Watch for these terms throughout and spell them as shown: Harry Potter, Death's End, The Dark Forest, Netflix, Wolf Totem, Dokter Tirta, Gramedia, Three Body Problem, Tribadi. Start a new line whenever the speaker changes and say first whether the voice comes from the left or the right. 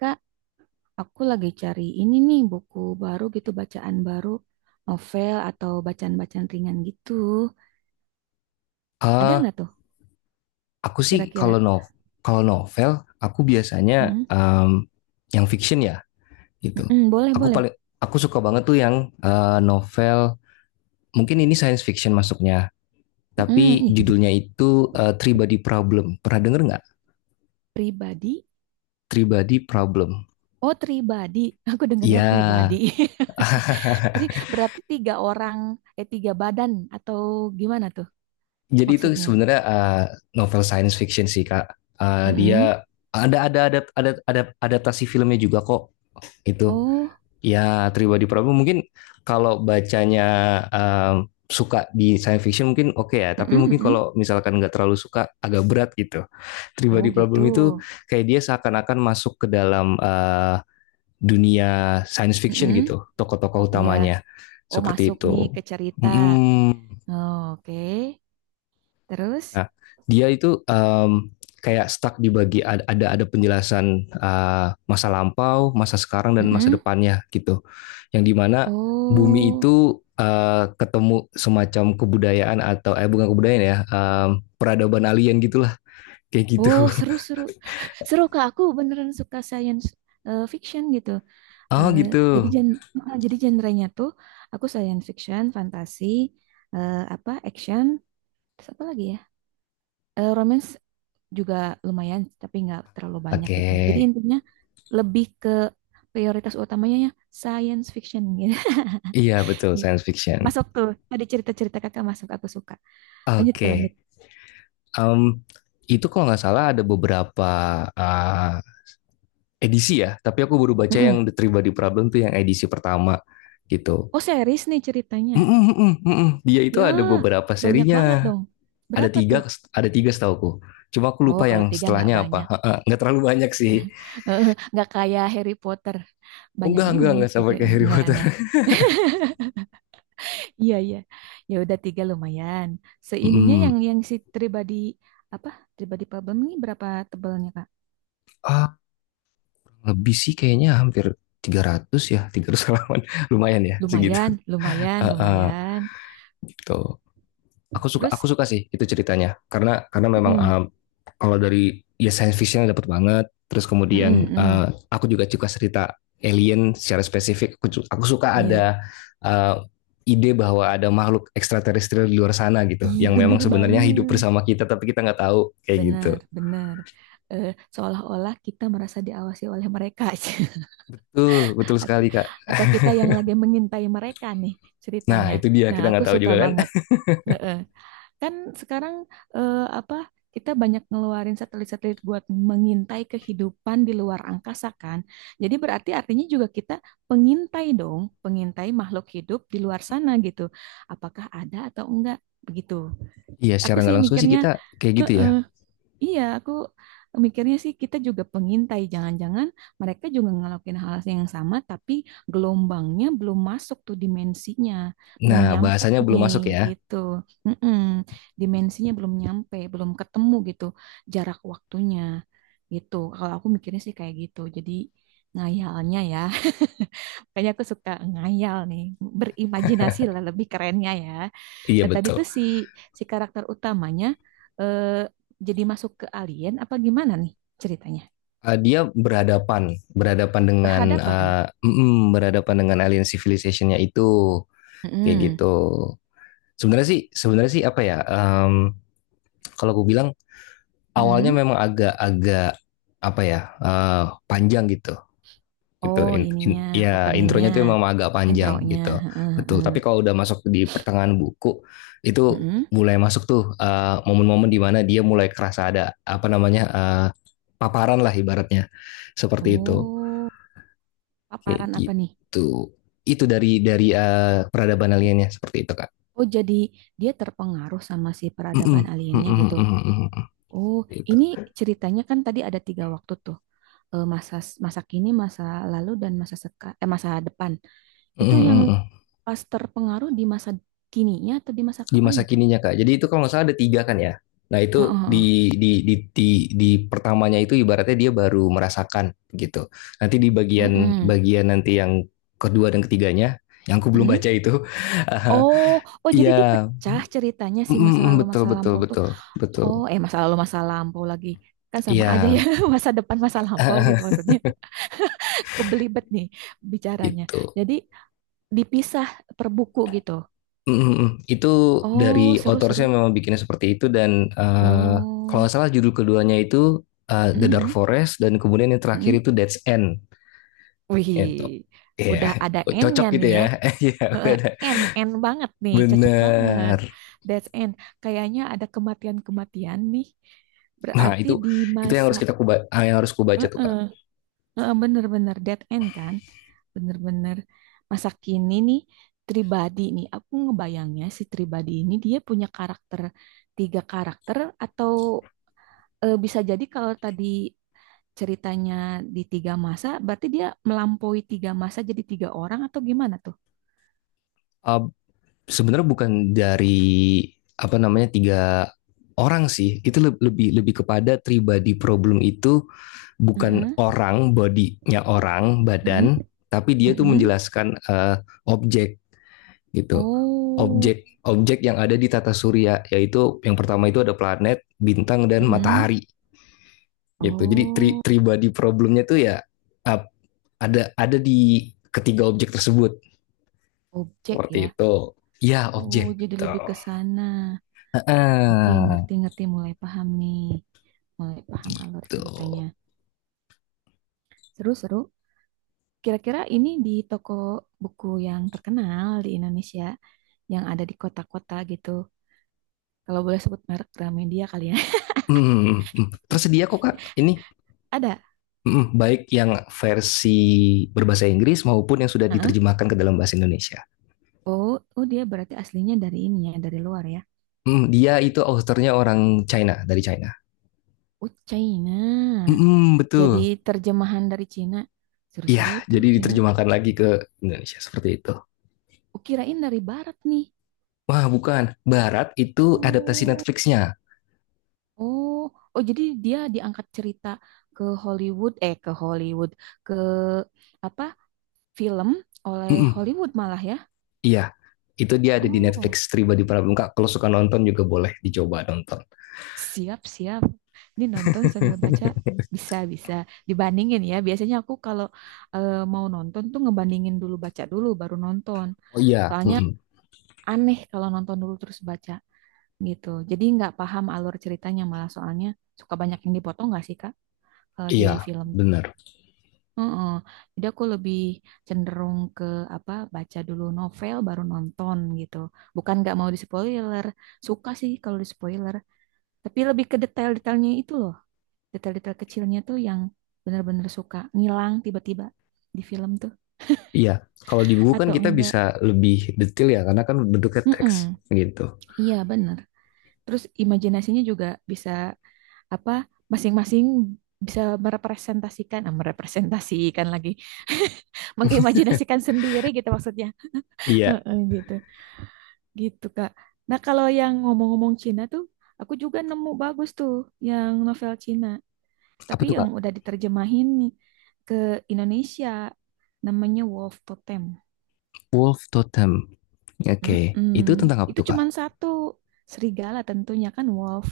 right: Kak, aku lagi cari ini nih buku baru gitu, bacaan baru, novel atau bacaan-bacaan ringan gitu. Ada
left: Eh,
right: nggak tuh
left: aku sih
right: kira-kira?
left: kalau novel aku biasanya
right: Mm-mm.
left: em, yang fiction ya gitu.
right: Mm-mm, boleh,
left: Aku
right: boleh.
left: paling aku suka banget tuh yang novel mungkin ini science fiction masuknya
right: Mm-mm,
left: tapi
right: Ih,
left: judulnya itu Three Body Problem. Pernah denger nggak?
right: pribadi.
left: Three Body Problem.
right: Oh, pribadi. Aku
left: Iya.
right: dengernya pribadi. Berarti tiga orang, tiga badan atau gimana tuh
left: Jadi itu
right: maksudnya?
left: sebenarnya novel science fiction sih, Kak. Eh,
right: Mm-mm.
left: dia ada adaptasi filmnya juga kok itu.
right: Oh,
left: Ya, Tribadi Prabu mungkin kalau bacanya suka di science fiction mungkin oke okay ya, tapi
right: mm-mm,
left: mungkin
right: mm-mm.
left: kalau misalkan nggak terlalu suka agak berat gitu.
right: Oh
left: Tribadi Prabu
right: gitu.
left: itu kayak dia seakan-akan masuk ke dalam dunia science fiction
right: Mm-mm.
left: gitu, tokoh-tokoh
right: Iya.
left: utamanya
right: Oh,
left: seperti
right: masuk
left: itu.
right: nih ke cerita.
left: Mm-mm.
right: Oh, oke. Terus?
left: Nah, dia itu kayak stuck di bagi ada penjelasan masa lampau, masa sekarang, dan masa
right: Mm-mm.
left: depannya gitu. Yang dimana bumi
right: Oh,
left: itu ketemu semacam kebudayaan atau bukan kebudayaan ya, peradaban alien gitulah kayak gitu.
right: oh, seru seru. Seru, kak. Aku beneran suka science fiction gitu.
left: Oh
right: Eh,
left: gitu.
right: jadi gen jadi genrenya tuh aku science fiction, fantasi, apa action, terus apa lagi ya? Romance juga lumayan, tapi nggak terlalu banyak
left: Oke,
right: gitu. Jadi intinya lebih ke prioritas utamanya ya science fiction gitu.
left: iya, betul
right: Gitu.
left: science fiction.
right: Masuk tuh tadi cerita-cerita kakak masuk aku suka. Lanjut ke lanjut.
left: Oke, um, itu kalau nggak salah ada beberapa uh, edisi ya, tapi aku baru baca
right: Mm-mm.
left: yang The Three Body Problem tuh yang edisi pertama gitu.
right: Oh, series nih ceritanya.
left: Mm, mm, mm, mm, mm. Dia itu
right: Ya,
left: ada beberapa
right: banyak banget
left: serinya.
right: dong.
left: ada
right: Berapa
left: tiga
right: tuh?
left: ada tiga setahuku, cuma aku
right: Oh,
left: lupa
right: kalau
left: yang
right: tiga nggak
left: setelahnya apa.
right: banyak.
left: Nggak terlalu banyak sih.
right: Nggak kayak Harry Potter.
left: Oh,
right: Banyak
left: enggak enggak
right: banget
left: enggak
right: gitu.
left: sampai
right: Ya.
left: kayak Harry
right: Nggak,
left: Potter.
right: nggak. Iya, iya. Ya udah tiga lumayan. Seininya
left: hmm,
right: yang si pribadi apa? Pribadi problem ini berapa tebalnya, Kak?
left: ah lebih sih kayaknya hampir 300, ya 300 halaman. Lumayan ya segitu.
right: Lumayan, lumayan,
left: uh, uh,
right: lumayan.
left: gitu. Aku suka,
right: Terus,
left: sih itu ceritanya karena memang
right: mm,
left: kalau dari ya science fiction dapat banget, terus
right: mm,
left: kemudian
right: mm, mm.
left: aku juga suka cerita alien. Secara spesifik aku suka
right: Iya.
left: ada eh, ide bahwa ada makhluk ekstraterestrial di luar sana gitu,
right: Ih,
left: yang memang
right: bener
left: sebenarnya hidup
right: banget.
left: bersama kita tapi kita nggak tahu kayak gitu.
right: Benar, benar. Eh, Seolah-olah kita merasa diawasi oleh mereka.
left: Betul betul sekali, Kak.
right: Atau kita yang lagi mengintai mereka nih
left: Nah,
right: ceritanya.
left: itu dia,
right: Nah,
left: kita nggak
right: aku
left: tahu
right: suka
left: juga kan.
right: banget. Heeh. Kan sekarang apa, kita banyak ngeluarin satelit-satelit buat mengintai kehidupan di luar angkasa kan. Jadi berarti artinya juga kita pengintai dong, pengintai makhluk hidup di luar sana gitu. Apakah ada atau enggak begitu.
left: Iya, secara
right: Aku sih
left: nggak langsung sih
right: mikirnya,
left: kita kayak gitu ya.
right: heeh. Iya, aku mikirnya sih kita juga pengintai. Jangan-jangan mereka juga ngelakuin hal yang sama, tapi gelombangnya belum masuk tuh dimensinya, belum
left: Nah,
right: nyampe
left: bahasanya belum
right: nih
left: masuk ya.
right: gitu. Mm-mm. Dimensinya belum nyampe, belum ketemu gitu jarak waktunya gitu. Kalau aku mikirnya sih kayak gitu. Jadi ngayalnya ya, kayaknya aku suka ngayal nih, berimajinasi lah lebih kerennya ya.
left: Iya,
right: Nah, tadi
left: betul.
right: tuh si si karakter utamanya, eh, jadi masuk ke alien apa gimana nih ceritanya?
left: Dia berhadapan berhadapan dengan
right: Berhadapan.
left: eh, mm, mm, berhadapan dengan alien civilizationnya itu kayak
right: Mm-mm.
left: gitu. Sebenarnya sih apa ya? Kalau gue bilang awalnya
right: Mm-mm.
left: memang agak-agak apa ya, eh, panjang gitu. Gitu.
right: Oh, ininya,
left: Ya,
right: openingnya,
left: intronya tuh memang agak panjang
right: intronya.
left: gitu.
right: Heeh,
left: Betul.
right: heeh.
left: Tapi kalau udah masuk di pertengahan buku itu,
right: Mm-mm.
left: mulai masuk tuh momen-momen di mana dia mulai kerasa ada apa namanya, paparan lah ibaratnya. Seperti itu.
right: Oh,
left: Kayak
right: paparan apa nih?
left: gitu. Itu dari peradaban aliennya seperti itu, Kak.
right: Oh, jadi dia terpengaruh sama si peradaban
left: Mm-mm,
right: aliennya gitu.
left: mm-mm, mm-mm.
right: Oh,
left: Gitu.
right: ini ceritanya kan tadi ada tiga waktu tuh. Eh, Masa masa kini, masa lalu, dan masa masa depan. Itu
left: Mhm
right: yang
left: mhm.
right: pas terpengaruh di masa kininya atau di masa
left: Di
right: kapannya
left: masa
right: tuh?
left: kininya, Kak. Jadi itu kalau nggak salah ada 3 kan ya? Nah
right: Heeh,
left: itu
right: heeh.
left: di di di di di pertamanya itu ibaratnya dia baru merasakan gitu. Nanti di bagian
right: Mm-mm.
left: bagian nanti yang kedua dan ketiganya, yang aku belum baca itu,
right: Oh, oh, jadi
left: iya,
right: dipecah ceritanya si
left: mhm
right: masa
left: mhm,
right: lalu
left: betul
right: masa
left: betul
right: lampau tuh.
left: betul betul,
right: Oh, masa lalu masa lampau lagi. Kan sama aja ya,
left: iya,
right: masa depan masa lampau gitu maksudnya. Kebelibet nih bicaranya.
left: gitu.
right: Jadi dipisah per buku gitu.
left: Mhm mhm. Itu
right: Oh,
left: dari author-nya
right: seru-seru.
left: memang bikinnya seperti itu dan, kalau nggak
right: Oh.
left: salah judul keduanya itu, The Dark
right: Mm-mm.
left: Forest dan kemudian yang terakhir
right: Mm.
left: itu Death's End. Itu.
right: Wih,
left: Iya,
right: udah ada
left: cocok
right: N-nya
left: gitu
right: nih
left: ya.
right: ya.
left: Iya, udah
right: Heeh,
left: ada.
right: end end banget nih, cocok banget.
left: Bener.
right: That's end. Kayaknya ada kematian-kematian nih.
left: Nah,
right: Berarti
left: itu
right: di
left: itu
right: masa,
left: yang harus kubaca tuh,
right: heeh,
left: Kak.
right: heeh, bener-bener dead end kan? Bener-bener masa kini nih Tribadi nih. Aku ngebayangnya si Tribadi ini dia punya karakter, tiga karakter, atau bisa jadi kalau tadi ceritanya di tiga masa, berarti dia melampaui tiga masa jadi tiga orang atau gimana tuh?
left: Eh, sebenarnya bukan dari apa namanya tiga orang sih. Itu le- lebih lebih kepada tribadi problem itu bukan
right: Heeh,
left: orang, bodinya orang,
right: heeh,
left: badan, tapi dia tuh
right: heeh.
left: menjelaskan objek gitu.
right: Oh,
left: Objek objek yang ada di tata surya, yaitu yang pertama itu ada planet, bintang, dan
right: mm.
left: matahari gitu. Jadi tri
right: Oh,
left: tribadi problemnya tuh ya ada di ketiga objek tersebut
right: objek
left: seperti
right: ya.
left: itu, ya
right: Oh,
left: objek
right: jadi lebih
left: tuh.
right: ke sana. Oke,
left: Heeh,
right: ngerti-ngerti mulai paham nih. Mulai paham alur
left: gitu.
right: ceritanya. Seru-seru. Kira-kira ini di toko buku yang terkenal di Indonesia, yang ada di kota-kota gitu. Kalau boleh sebut merek, Gramedia kali ya.
left: Hmm, hmm. Tersedia kok, Kak, ini.
right: Ada.
left: Hmm, baik yang versi berbahasa Inggris maupun yang sudah
right: Heeh.
left: diterjemahkan ke dalam bahasa Indonesia.
right: Oh, oh, dia berarti aslinya dari ini ya, dari luar ya.
left: Hmm, dia itu authornya orang China, dari China.
right: Oh, China.
left: Hmm,
right: Jadi
left: betul.
right: terjemahan dari Cina.
left: Iya,
right: Seru-seru tuh
left: jadi
right: Cina.
left: diterjemahkan lagi ke Indonesia seperti itu.
right: Oh, kirain dari barat nih.
left: Wah, bukan. Barat itu adaptasi
right: Oh,
left: Netflix-nya.
right: oh, oh, jadi dia diangkat cerita ke Hollywood, ke Hollywood, ke apa? Film oleh
left: Mm-mm,
right: Hollywood malah ya.
left: iya, itu dia ada di
right: Oh,
left: Netflix Tribadi Prabun, Kak. Kalau suka nonton juga boleh dicoba nonton.
right: siap-siap. Ini nonton sambil baca bisa-bisa dibandingin ya. Biasanya aku kalau mau nonton tuh ngebandingin dulu, baca dulu baru nonton.
left: Oh iya,
right: Soalnya
left: mm-mm.
right: aneh kalau nonton dulu terus baca gitu. Jadi nggak paham alur ceritanya malah, soalnya suka banyak yang dipotong nggak sih Kak, di
left: Iya,
right: film?
left: benar.
right: Heeh. Jadi aku lebih cenderung ke apa, baca dulu novel baru nonton gitu. Bukan nggak mau di spoiler, suka sih kalau di spoiler, tapi lebih ke detail-detailnya itu loh. Detail-detail kecilnya tuh yang benar-benar suka ngilang tiba-tiba di film tuh
left: Iya, kalau di buku kan
right: atau
left: kita
right: enggak.
left: bisa lebih detail ya, karena kan bentuknya teks
right: Mm-mm.
left: gitu.
right: Iya bener. Terus imajinasinya juga bisa apa, masing-masing bisa merepresentasikan, merepresentasikan lagi, mengimajinasikan sendiri gitu maksudnya.
left: Iya,
right: Heeh, gitu. Gitu, Kak. Nah, kalau yang ngomong-ngomong Cina tuh, aku juga nemu bagus tuh yang novel Cina.
left: apa
right: Tapi
left: tuh,
right: yang
left: Kak?
right: udah diterjemahin nih ke Indonesia, namanya Wolf Totem.
left: Wolf Totem. Oke,
right: Mm-mm.
left: itu tentang apa
right: Itu
left: tuh, Kak?
right: cuman satu, serigala tentunya kan, wolf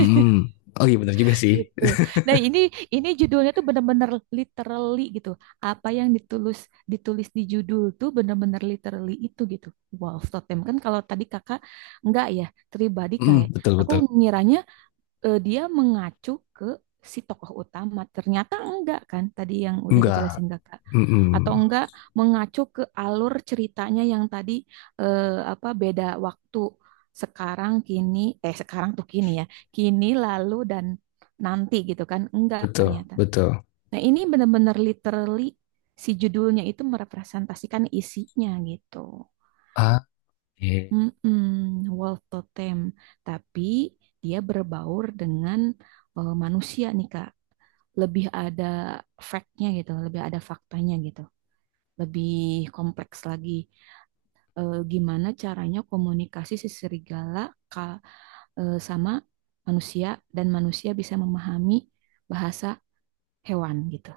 left: Mm. Oh iya benar juga sih.
right: gitu. Nah, ini judulnya tuh bener-bener literally gitu. Apa yang ditulis, ditulis di judul tuh bener-bener literally itu gitu. Wolf Totem kan kalau tadi Kakak enggak ya, pribadi kayak
left: Mm, betul
right: aku
left: betul.
right: ngiranya dia mengacu ke si tokoh utama. Ternyata enggak kan tadi yang udah
left: Enggak.
right: dijelasin kakak.
left: Mm-mm.
right: Atau enggak mengacu ke alur ceritanya yang tadi, eh, apa, beda waktu sekarang, kini, sekarang tuh kini ya. Kini, lalu, dan nanti gitu kan. Enggak
left: Betul
right: ternyata.
left: betul.
right: Nah, ini benar-benar literally si judulnya itu merepresentasikan isinya gitu.
left: Ah, eh.
right: Mm-mm, wolf totem, tapi dia berbaur dengan, manusia nih Kak. Lebih ada fact-nya gitu, lebih ada faktanya gitu, lebih kompleks lagi. Gimana caranya komunikasi si serigala, ka, sama manusia, dan manusia bisa memahami bahasa hewan gitu.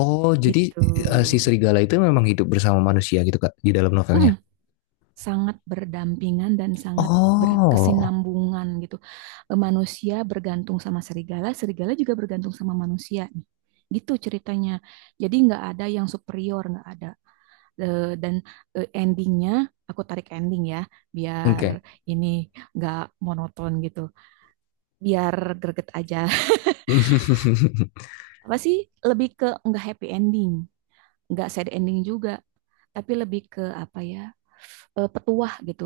left: Oh, jadi
right: Gitu.
left: si serigala itu memang hidup bersama manusia gitu, Kak, di dalam
right: Mm,
left: novelnya.
right: sangat berdampingan dan sangat
left: Oh,
right: berkesinambungan gitu. Manusia bergantung sama serigala, serigala juga bergantung sama manusia nih. Gitu ceritanya. Jadi nggak ada yang superior, nggak ada. Dan endingnya, aku tarik ending ya, biar
left: oke.
right: ini nggak monoton gitu, biar greget aja. Apa sih? Lebih ke nggak happy ending, nggak sad ending juga, tapi lebih ke apa ya? Petuah gitu.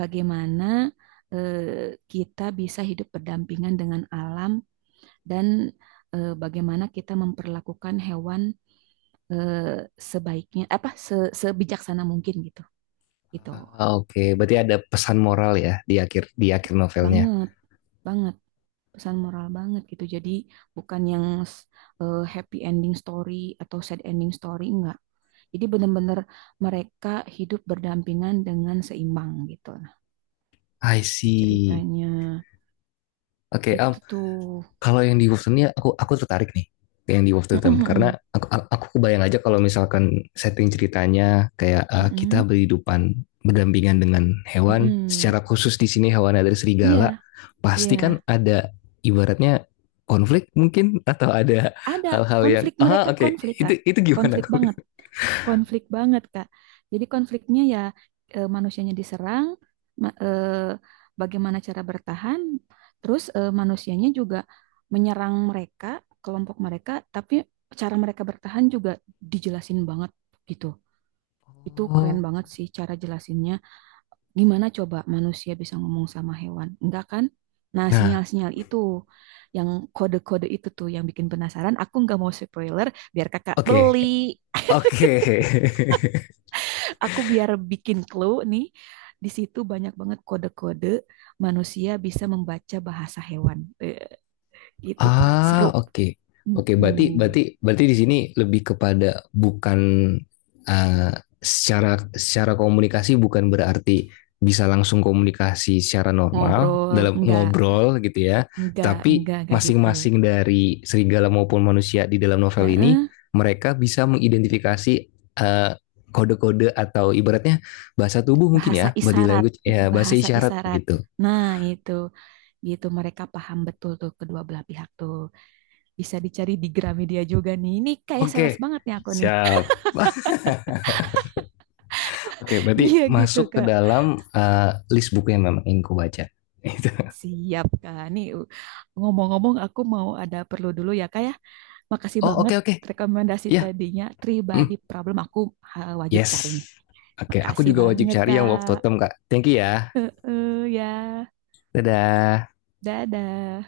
right: Bagaimana eh, kita bisa hidup berdampingan dengan alam, dan bagaimana kita memperlakukan hewan sebaiknya apa, sebijaksana mungkin gitu. Gitu.
left: Ah, oke, berarti ada pesan moral ya, di akhir, di akhir novelnya.
right: Banget, banget, pesan moral banget gitu. Jadi bukan yang happy ending story atau sad ending story, enggak. Jadi benar-benar mereka hidup berdampingan dengan seimbang gitu lah
left: I see.
right: ceritanya.
left: Oke,
right: Gitu tuh.
left: kalau yang di Wolverton ya aku tertarik nih ke yang di Wolverton karena
right: Mm-mm-mm.
left: aku kebayang aja kalau misalkan setting ceritanya kayak kita
right: Mm-mm,
left: berhidupan berdampingan dengan hewan,
right: mm-mm.
left: secara khusus di sini hewannya dari
right: Iya,
left: serigala,
right: iya.
left: pasti kan ada ibaratnya konflik mungkin atau ada
right: Ada
left: hal-hal yang
right: konflik, mereka
left: oke.
right: konflik,
left: itu
right: Kak.
left: itu gimana?
right: Konflik banget, konflik banget, Kak. Jadi konfliknya ya, manusianya diserang, ma- eh, bagaimana cara bertahan, terus manusianya juga menyerang mereka, kelompok mereka, tapi cara mereka bertahan juga dijelasin banget gitu. Itu keren
left: Oh.
right: banget sih cara jelasinnya. Gimana coba manusia bisa ngomong sama hewan? Enggak kan? Nah,
left: Nah,
right: sinyal-sinyal itu, yang kode-kode itu tuh yang bikin penasaran. Aku nggak mau spoiler, biar kakak
left: oke,
right: beli.
left: oke.
right: Aku biar bikin clue nih. Di situ banyak banget kode-kode, manusia bisa membaca bahasa hewan. Gitu, Kak.
left: Ah,
right: Seru.
left: oke.
right: Mm,
left: Oke, berarti
right: mm,
left: berarti berarti di sini lebih kepada bukan eh, secara secara komunikasi, bukan berarti bisa langsung komunikasi secara normal
right: Ngobrol,
left: dalam ngobrol gitu ya. Tapi
right: enggak gitu.
left: masing-masing dari serigala maupun manusia di dalam novel
right: Ya,
left: ini mereka bisa mengidentifikasi eh, kode-kode atau ibaratnya bahasa tubuh mungkin ya,
right: bahasa
left: body
right: isyarat,
left: language ya, bahasa
right: bahasa
left: isyarat
right: isyarat.
left: gitu.
right: Nah, itu. Gitu mereka paham betul tuh, kedua belah pihak tuh. Bisa dicari di Gramedia juga nih, ini kayak sales
left: Oke,
right: banget nih aku nih.
left: siap. Oke, berarti
right: Iya, gitu
left: masuk ke
right: kak.
left: dalam list buku yang memang ingin ku baca. Itu.
right: Siap kak nih, ngomong-ngomong aku mau ada perlu dulu ya kak ya, makasih
left: Oh,
right: banget
left: oke oke.
right: rekomendasi
left: Iya.
right: tadinya,
left: Hmm,
right: Tribadi Problem aku wajib cari
left: yes.
right: nih.
left: Oke, aku
right: Makasih
left: juga wajib
right: banget
left: cari yang Wolf
right: kak,
left: Totem, Kak. Thank you ya.
right: ya,
left: Dadah.
right: dadah.